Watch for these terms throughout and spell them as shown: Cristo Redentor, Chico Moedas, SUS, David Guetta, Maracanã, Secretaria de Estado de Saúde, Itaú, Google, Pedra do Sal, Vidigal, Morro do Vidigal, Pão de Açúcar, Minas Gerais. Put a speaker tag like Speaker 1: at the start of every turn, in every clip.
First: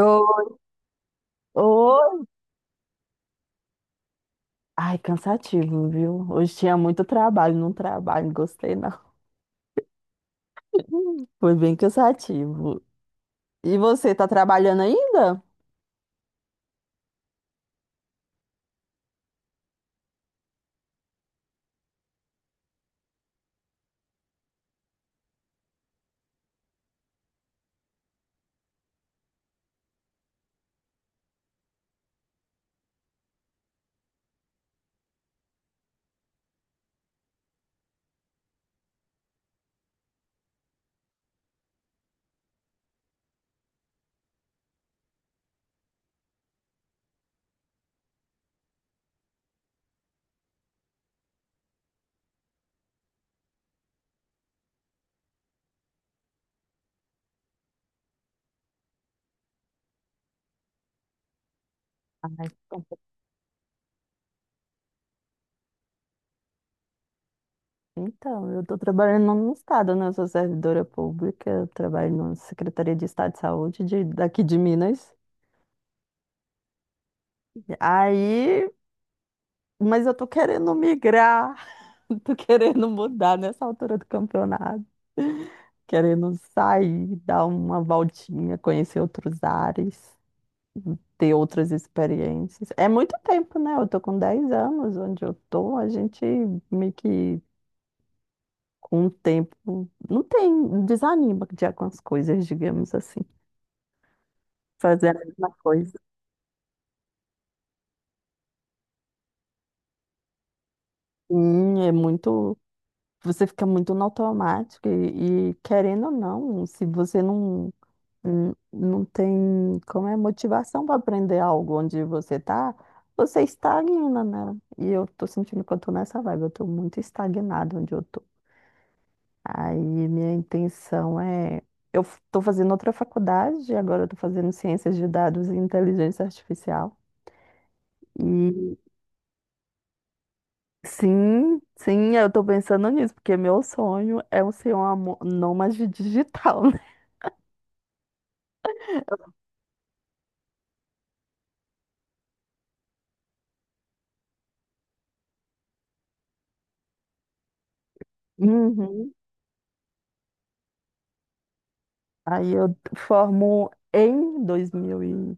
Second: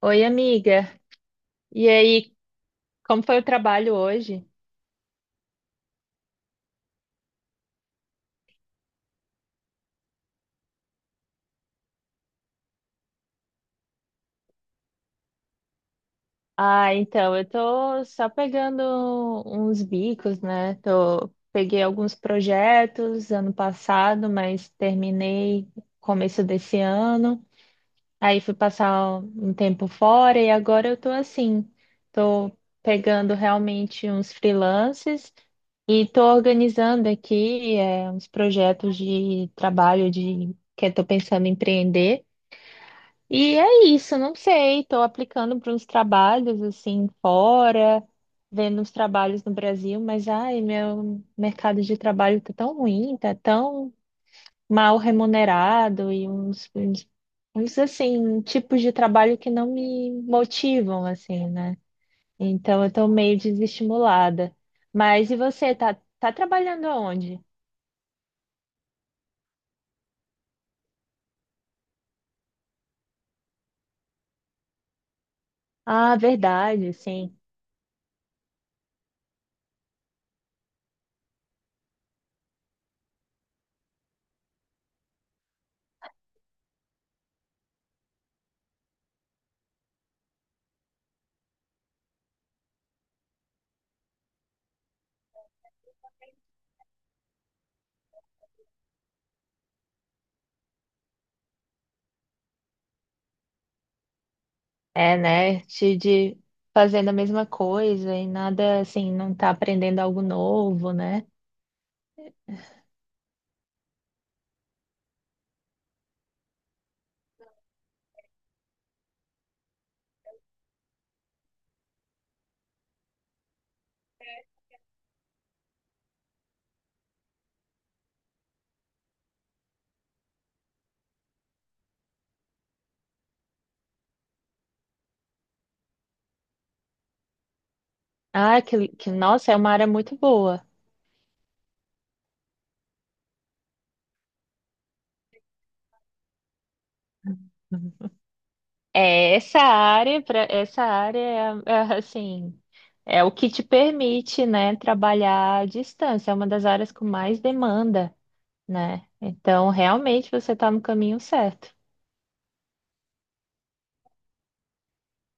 Speaker 1: Oi, amiga. E
Speaker 2: oi.
Speaker 1: aí, como foi o trabalho hoje?
Speaker 2: Ai, cansativo, viu? Hoje tinha muito trabalho, não gostei não. Foi bem cansativo. E você, tá trabalhando ainda?
Speaker 1: Ah, então, eu tô só pegando uns bicos, né? Tô, peguei alguns projetos ano passado, mas terminei começo desse ano. Aí fui passar um tempo fora e agora eu tô assim, tô pegando realmente uns freelances e tô organizando aqui, uns projetos de trabalho de que eu tô pensando em empreender. E é isso, não sei, estou aplicando para uns trabalhos assim fora, vendo uns trabalhos no Brasil, mas ai, meu mercado de trabalho tá tão ruim, tá tão mal remunerado e uns, assim, tipos de trabalho que não me motivam assim, né?
Speaker 2: Ai, bom,
Speaker 1: Então eu tô meio desestimulada. Mas e você, tá trabalhando aonde?
Speaker 2: então, eu tô trabalhando no estado, né? Eu sou servidora pública, eu trabalho na Secretaria de Estado de Saúde daqui de Minas.
Speaker 1: Ah, verdade, sim.
Speaker 2: Aí, mas eu tô querendo migrar, tô querendo mudar nessa altura do campeonato, querendo sair, dar uma voltinha, conhecer outros ares, ter outras experiências. É muito tempo, né? Eu tô com 10 anos onde eu tô. A gente meio que com o tempo não tem, desanima de algumas coisas, digamos assim. Fazer
Speaker 1: É,
Speaker 2: a mesma
Speaker 1: né? Te
Speaker 2: coisa.
Speaker 1: de fazendo a mesma coisa e nada assim, não tá aprendendo algo novo, né?
Speaker 2: Sim, é muito, você fica muito no automático e, querendo ou não, se você não não tem como é motivação para aprender algo onde você tá, você estagna, né? E eu tô sentindo que eu tô nessa vibe, eu tô muito estagnada onde eu tô. Aí minha intenção é... Eu estou fazendo outra faculdade, agora eu estou fazendo ciências de dados e inteligência artificial.
Speaker 1: Ah,
Speaker 2: E
Speaker 1: que nossa, é uma área muito boa.
Speaker 2: sim, sim, eu estou pensando nisso, porque meu sonho é eu ser uma nômade digital, né?
Speaker 1: Uhum. É essa área, para essa área é, assim, é o que te permite, né, trabalhar à distância. É uma das áreas com mais demanda, né?
Speaker 2: Uhum.
Speaker 1: Então, realmente você está no caminho certo.
Speaker 2: Aí eu formo em 2000 e...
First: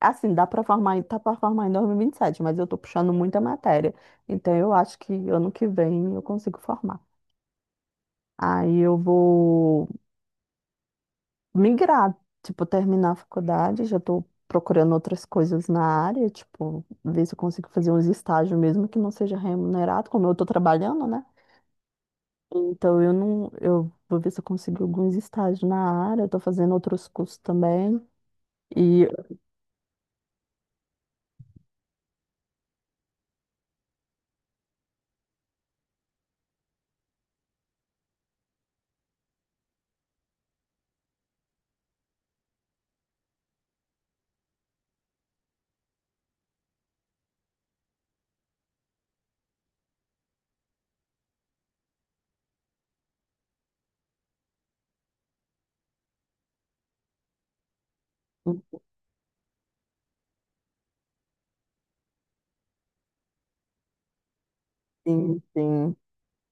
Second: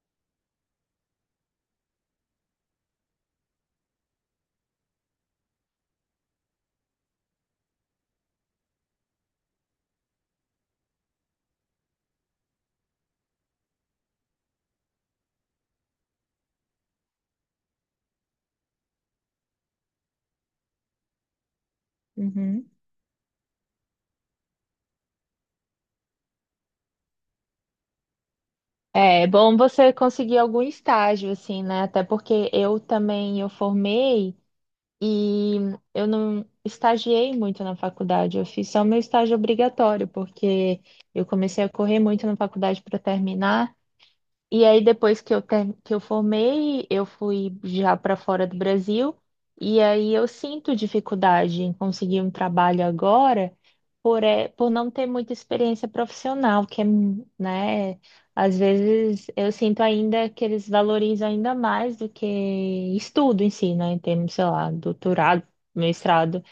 Speaker 2: Assim, dá para formar, tá para formar em 2027, mas eu estou puxando muita matéria. Então eu acho que ano que vem eu consigo formar. Aí eu vou migrar, tipo, terminar a faculdade, já tô procurando outras coisas na área, tipo, ver se eu consigo fazer uns estágios mesmo que não seja remunerado, como eu tô trabalhando, né?
Speaker 1: Uhum.
Speaker 2: Então eu não, eu vou ver se eu consigo alguns estágios na área, eu tô fazendo outros cursos também. E
Speaker 1: É bom você conseguir algum estágio, assim, né? Até porque eu também eu formei. E eu não estagiei muito na faculdade, eu fiz só meu estágio obrigatório, porque eu comecei a correr muito na faculdade para terminar. E aí depois que que eu formei, eu fui já para fora do Brasil, e aí eu sinto dificuldade em conseguir um trabalho agora por, é, por não ter muita experiência profissional, que é, né, às vezes eu sinto ainda que eles valorizam ainda mais do que estudo em si, né, em termos, sei lá,
Speaker 2: sim,
Speaker 1: doutorado,
Speaker 2: sim.
Speaker 1: mestrado.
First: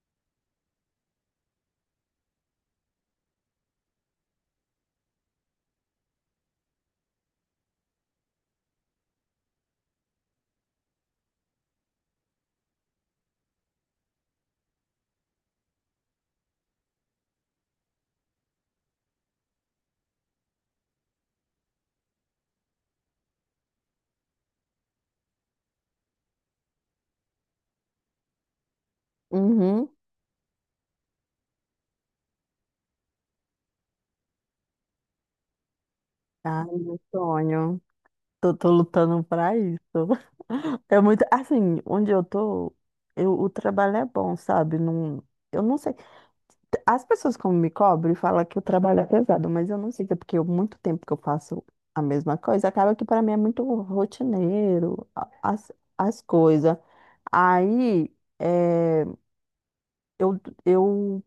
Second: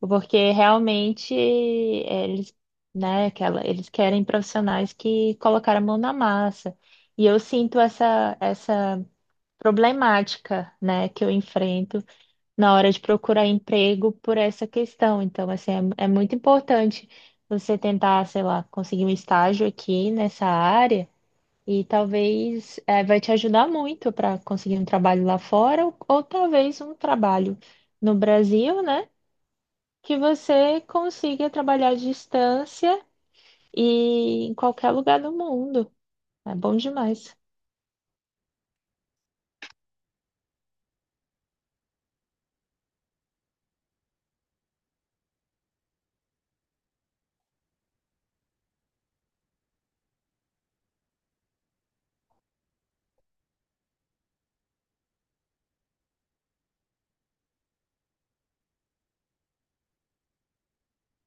Speaker 1: Porque realmente eles, né, aquela, eles querem profissionais que colocaram a mão na massa. E eu sinto essa problemática, né, que eu enfrento na hora de procurar emprego por essa questão. Então, assim, é muito importante você tentar, sei lá, conseguir um estágio aqui nessa área e talvez vai te ajudar muito para conseguir um trabalho lá fora ou talvez um trabalho no Brasil, né?
Speaker 2: Uhum.
Speaker 1: Que você consiga trabalhar à distância e em qualquer lugar do mundo. É
Speaker 2: Ah,
Speaker 1: bom
Speaker 2: meu
Speaker 1: demais.
Speaker 2: sonho. Tô, tô lutando pra isso. É muito, assim, onde eu tô, eu, o trabalho é bom, sabe? Não, eu não sei. As pessoas como me cobram e falam que o trabalho é pesado, mas eu não sei se é porque eu, muito tempo que eu faço a mesma coisa, acaba que para mim é muito rotineiro, as, as coisas. Aí eh, eu, eu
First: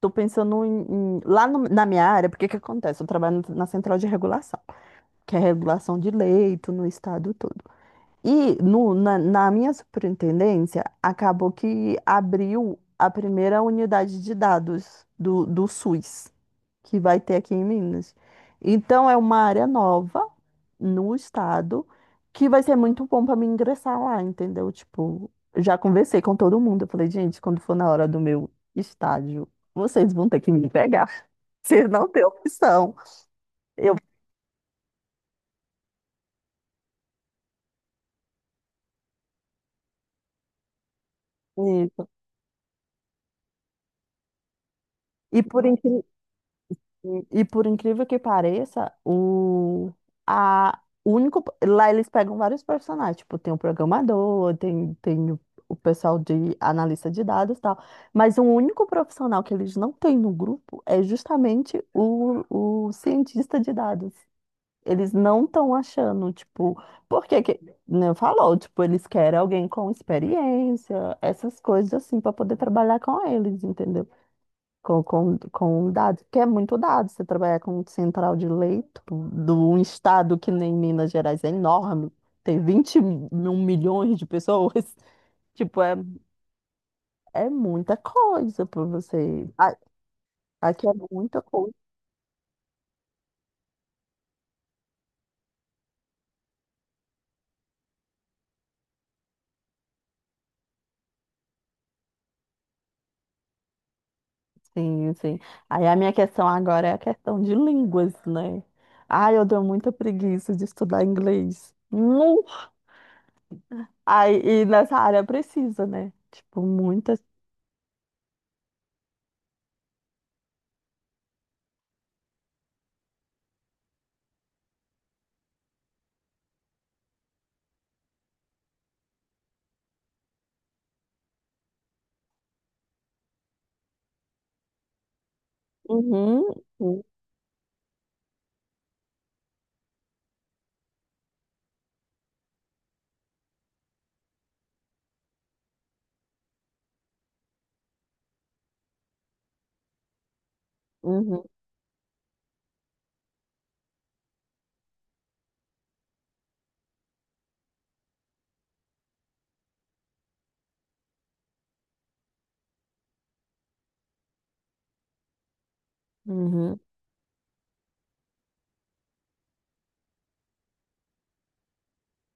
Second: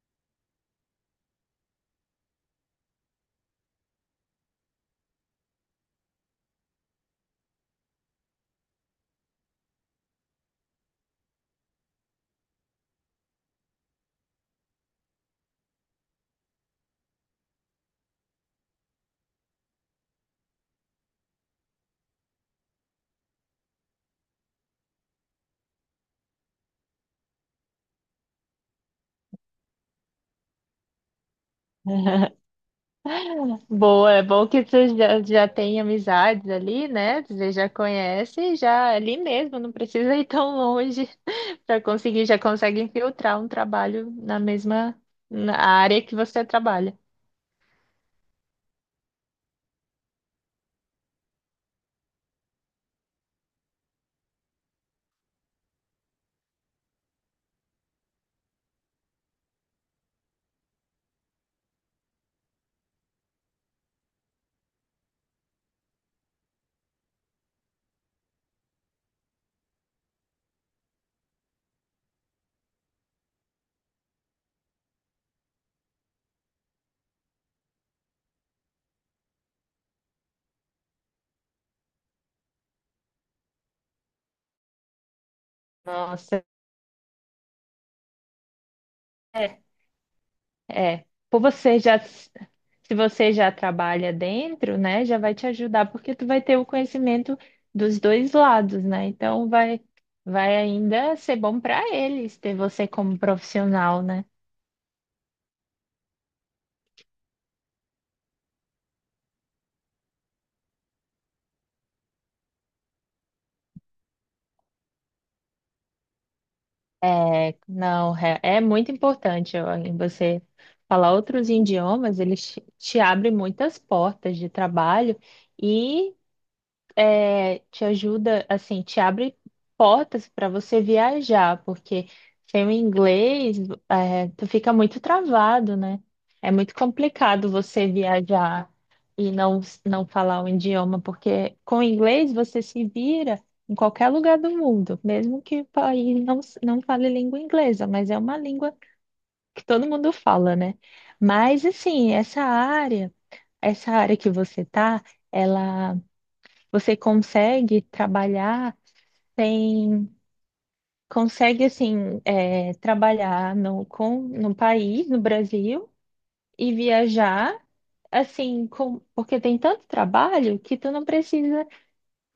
Speaker 2: tô pensando em, lá na minha área, porque que acontece? Eu trabalho na central de regulação, que é regulação de leito no estado todo. E no, na, na minha superintendência, acabou que abriu a primeira unidade de dados do SUS que vai ter aqui em Minas. Então, é uma área nova no estado que vai ser muito bom para mim ingressar lá, entendeu? Tipo, já conversei com todo mundo. Eu falei, gente, quando for na hora do meu estágio, vocês vão ter que me pegar. Vocês não têm opção. Eu,
Speaker 1: Boa, é bom que você já tem amizades ali, né? Você já conhece, já ali mesmo, não precisa ir tão longe para
Speaker 2: isso.
Speaker 1: conseguir, já consegue infiltrar um trabalho na mesma
Speaker 2: E
Speaker 1: na
Speaker 2: por incrível
Speaker 1: área que você trabalha.
Speaker 2: E por incrível que pareça, o único. Lá eles pegam vários personagens, tipo, tem o programador, tem o pessoal de analista de dados e tal. Mas o único profissional que eles não têm no grupo é justamente o cientista de dados. Eles não estão achando, tipo, porque que, né, falou, tipo, eles querem alguém com experiência, essas coisas assim, para poder trabalhar com eles, entendeu? Com dados, porque é muito dado. Você trabalhar com um central de leito de um estado que nem Minas Gerais é enorme, tem 21 milhões de pessoas. Tipo, é,
Speaker 1: Nossa.
Speaker 2: é muita coisa para você. A- Aqui é
Speaker 1: É, por
Speaker 2: muita coisa,
Speaker 1: você já, se você já trabalha dentro, né, já vai te ajudar, porque tu vai ter o conhecimento dos dois lados, né? Então vai ainda ser bom para eles ter você como profissional, né?
Speaker 2: sim, sim. Aí a minha questão agora é a questão de línguas, né? Ai, eu dou muita preguiça de estudar inglês. Nu! Aí, e nessa área precisa, né? Tipo, muitas.
Speaker 1: É, não, é muito importante ó, em você falar outros idiomas, eles te abrem muitas portas de trabalho e te ajuda, assim, te abre portas para você viajar, porque sem o inglês, tu fica muito travado, né?
Speaker 2: Uhum,
Speaker 1: É muito
Speaker 2: uhum,
Speaker 1: complicado você viajar e não falar o idioma, porque com o inglês você se vira em qualquer lugar do mundo, mesmo que o país não fale língua inglesa, mas é uma língua que todo mundo fala, né?
Speaker 2: uhum.
Speaker 1: Mas, assim, essa área que você tá, ela, você consegue trabalhar tem, consegue assim trabalhar no país, no Brasil, e
Speaker 2: Uhum.
Speaker 1: viajar assim, com, porque tem tanto trabalho que tu não precisa,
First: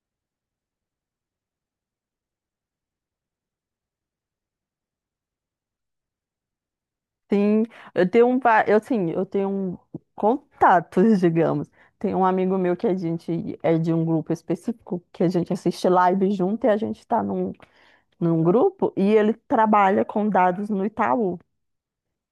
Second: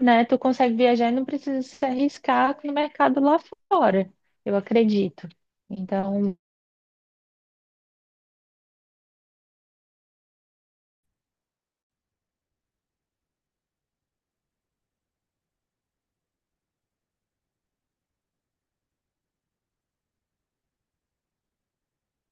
Speaker 1: né? Tu consegue viajar e não precisa se arriscar no mercado lá fora, eu acredito. Então,
Speaker 2: Sim, eu tenho um, eu sim, eu tenho um contatos, digamos. Tem um amigo meu que a gente é de um grupo específico, que a gente assiste live junto e a gente está num, num grupo e ele trabalha com dados no Itaú.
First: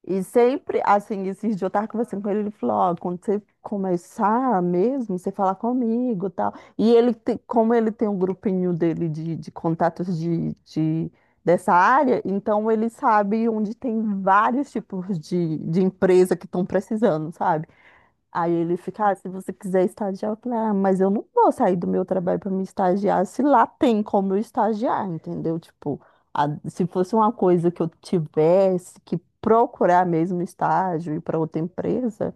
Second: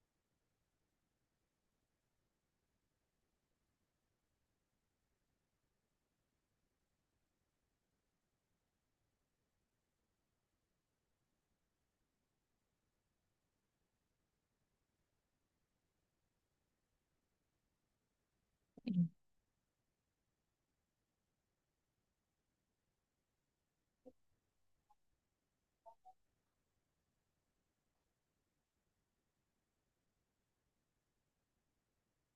Speaker 2: E sempre, assim, esses dias eu tava conversando com ele, ele falou, ó, quando você começar mesmo, você falar comigo e tal. E ele, como ele tem um grupinho dele de contatos dessa área, então ele sabe onde tem vários tipos de empresa que estão precisando, sabe? Aí ele fica, ah, se você quiser estagiar, eu falei, ah, mas eu não vou sair do meu trabalho para me estagiar se lá tem como eu estagiar, entendeu? Tipo, se fosse uma coisa que eu tivesse que procurar mesmo estágio e para outra empresa,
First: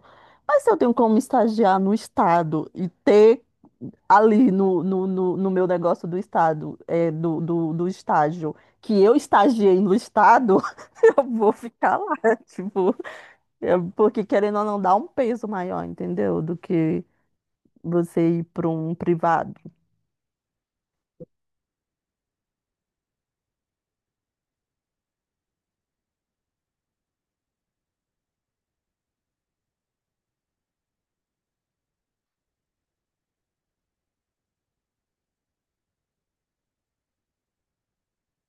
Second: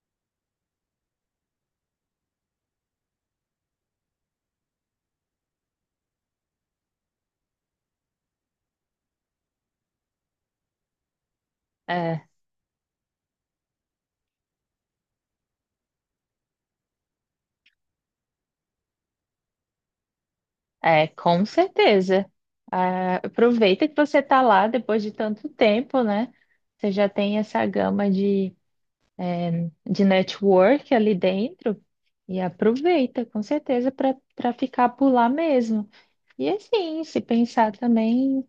Speaker 2: mas se eu tenho como estagiar no estado e ter ali no meu negócio do estado, é, do estágio, que eu estagiei no estado, eu vou ficar
Speaker 1: é,
Speaker 2: lá, tipo. É, porque querendo ou não, dá um peso maior, entendeu? Do que você ir para um privado.
Speaker 1: é com certeza. Ah, aproveita que você está lá depois de tanto tempo, né? Você já tem essa gama de network ali dentro e aproveita, com certeza, para ficar por lá mesmo. E assim, se pensar também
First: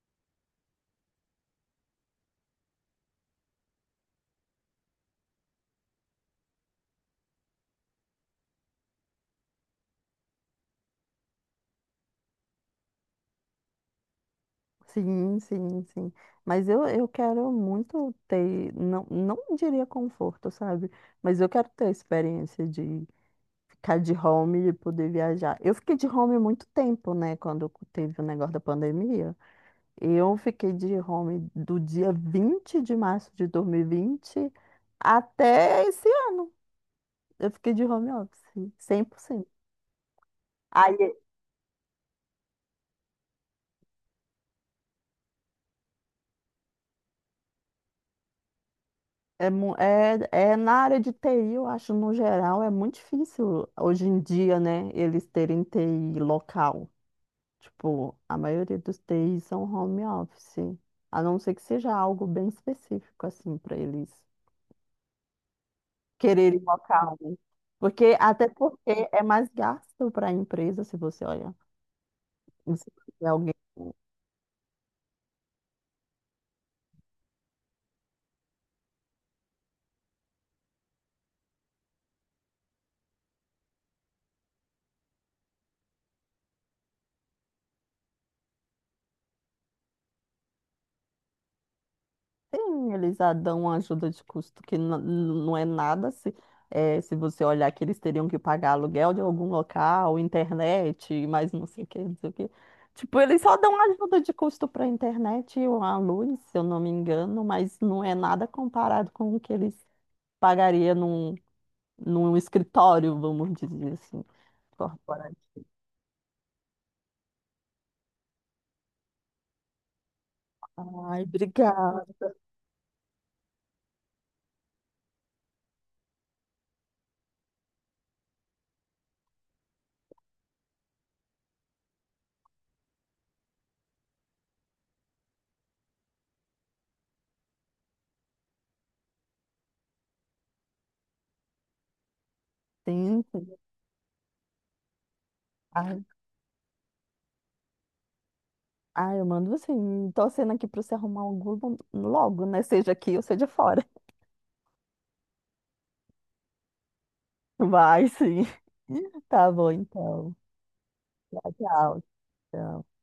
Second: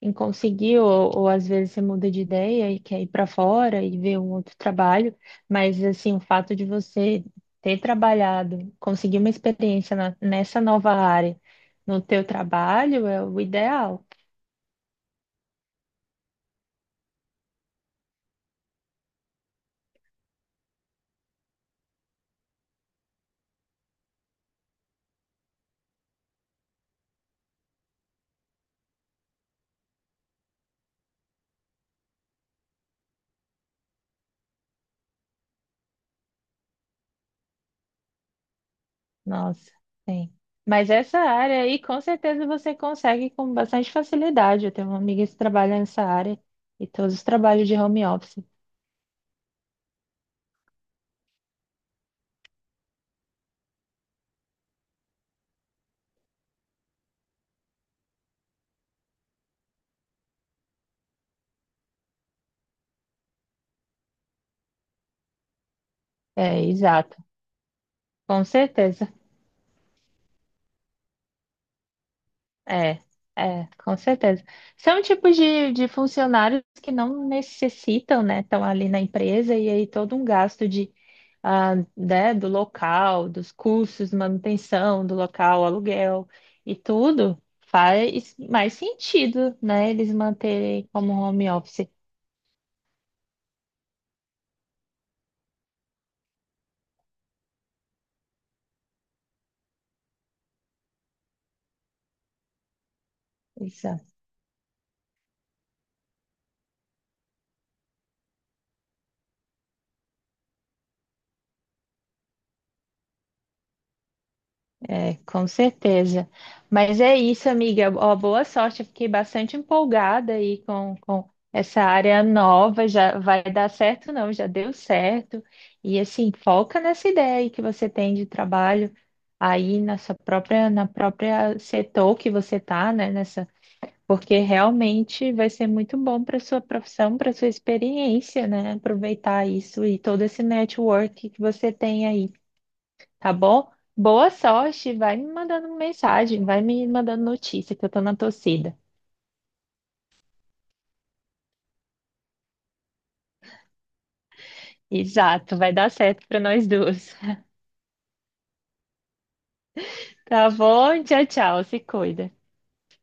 Speaker 1: em conseguir, ou às vezes você muda de ideia e quer ir para fora e ver um outro trabalho, mas assim, o fato de você ter trabalhado, conseguir uma experiência nessa nova área no teu trabalho é o ideal.
Speaker 2: Sim, sim, sim. Mas eu quero muito ter, não, não diria conforto, sabe? Mas eu quero ter a experiência de ficar de home e poder viajar. Eu fiquei de home muito tempo, né? Quando teve o negócio da pandemia. Eu fiquei de home do dia 20 de março de 2020 até esse ano. Eu fiquei de home office, 100%.
Speaker 1: Nossa, sim. Mas
Speaker 2: Aí
Speaker 1: essa área aí, com certeza você consegue com bastante facilidade. Eu tenho uma amiga que trabalha nessa área e todos os trabalhos de home office.
Speaker 2: é, é na área de TI, eu acho, no geral, é muito difícil hoje em dia, né, eles terem TI local. Tipo, a maioria dos TIs são home office, a não ser que seja algo bem específico, assim, para eles quererem
Speaker 1: É,
Speaker 2: local,
Speaker 1: exato,
Speaker 2: né? Porque,
Speaker 1: com
Speaker 2: até porque
Speaker 1: certeza.
Speaker 2: é mais gasto para a empresa, se você olha, se
Speaker 1: É,
Speaker 2: você tiver alguém.
Speaker 1: é, com certeza. São tipos de funcionários que não necessitam, né? Estão ali na empresa e aí todo um gasto de, ah, né, do local, dos custos, manutenção do local, aluguel e tudo faz mais sentido, né? Eles manterem como home office.
Speaker 2: Sim, eles já dão uma ajuda de custo que não é nada se, se você olhar que eles teriam que pagar aluguel de algum local, internet, mais não sei o que, não sei o que. Tipo, eles só dão ajuda de custo para a internet e a luz, se eu não me engano, mas não é nada comparado com o que eles pagariam num, num escritório, vamos dizer assim,
Speaker 1: É, com
Speaker 2: corporativo.
Speaker 1: certeza. Mas é isso, amiga. Ó, boa sorte. Eu fiquei bastante empolgada aí
Speaker 2: Ai,
Speaker 1: com essa
Speaker 2: obrigada.
Speaker 1: área nova. Já vai dar certo, não? Já deu certo. E assim, foca nessa ideia aí que você tem de trabalho aí na sua própria, na própria setor que você tá, né? Nessa, porque realmente vai ser muito bom para sua profissão, para sua experiência, né? Aproveitar isso e todo esse network que você tem aí
Speaker 2: Sim,
Speaker 1: tá
Speaker 2: sim.
Speaker 1: bom? Boa sorte, vai me mandando
Speaker 2: Ai,
Speaker 1: mensagem, vai me mandando notícia que eu tô na torcida.
Speaker 2: ai, eu mando assim, torcendo aqui para você arrumar um Google logo, né? Seja aqui ou seja fora.
Speaker 1: Exato, vai dar certo para nós duas.
Speaker 2: Vai sim. Tá bom, então.
Speaker 1: Tá bom? Tchau,
Speaker 2: Tchau,
Speaker 1: tchau, se
Speaker 2: tchau.
Speaker 1: cuida.
Speaker 2: Tchau.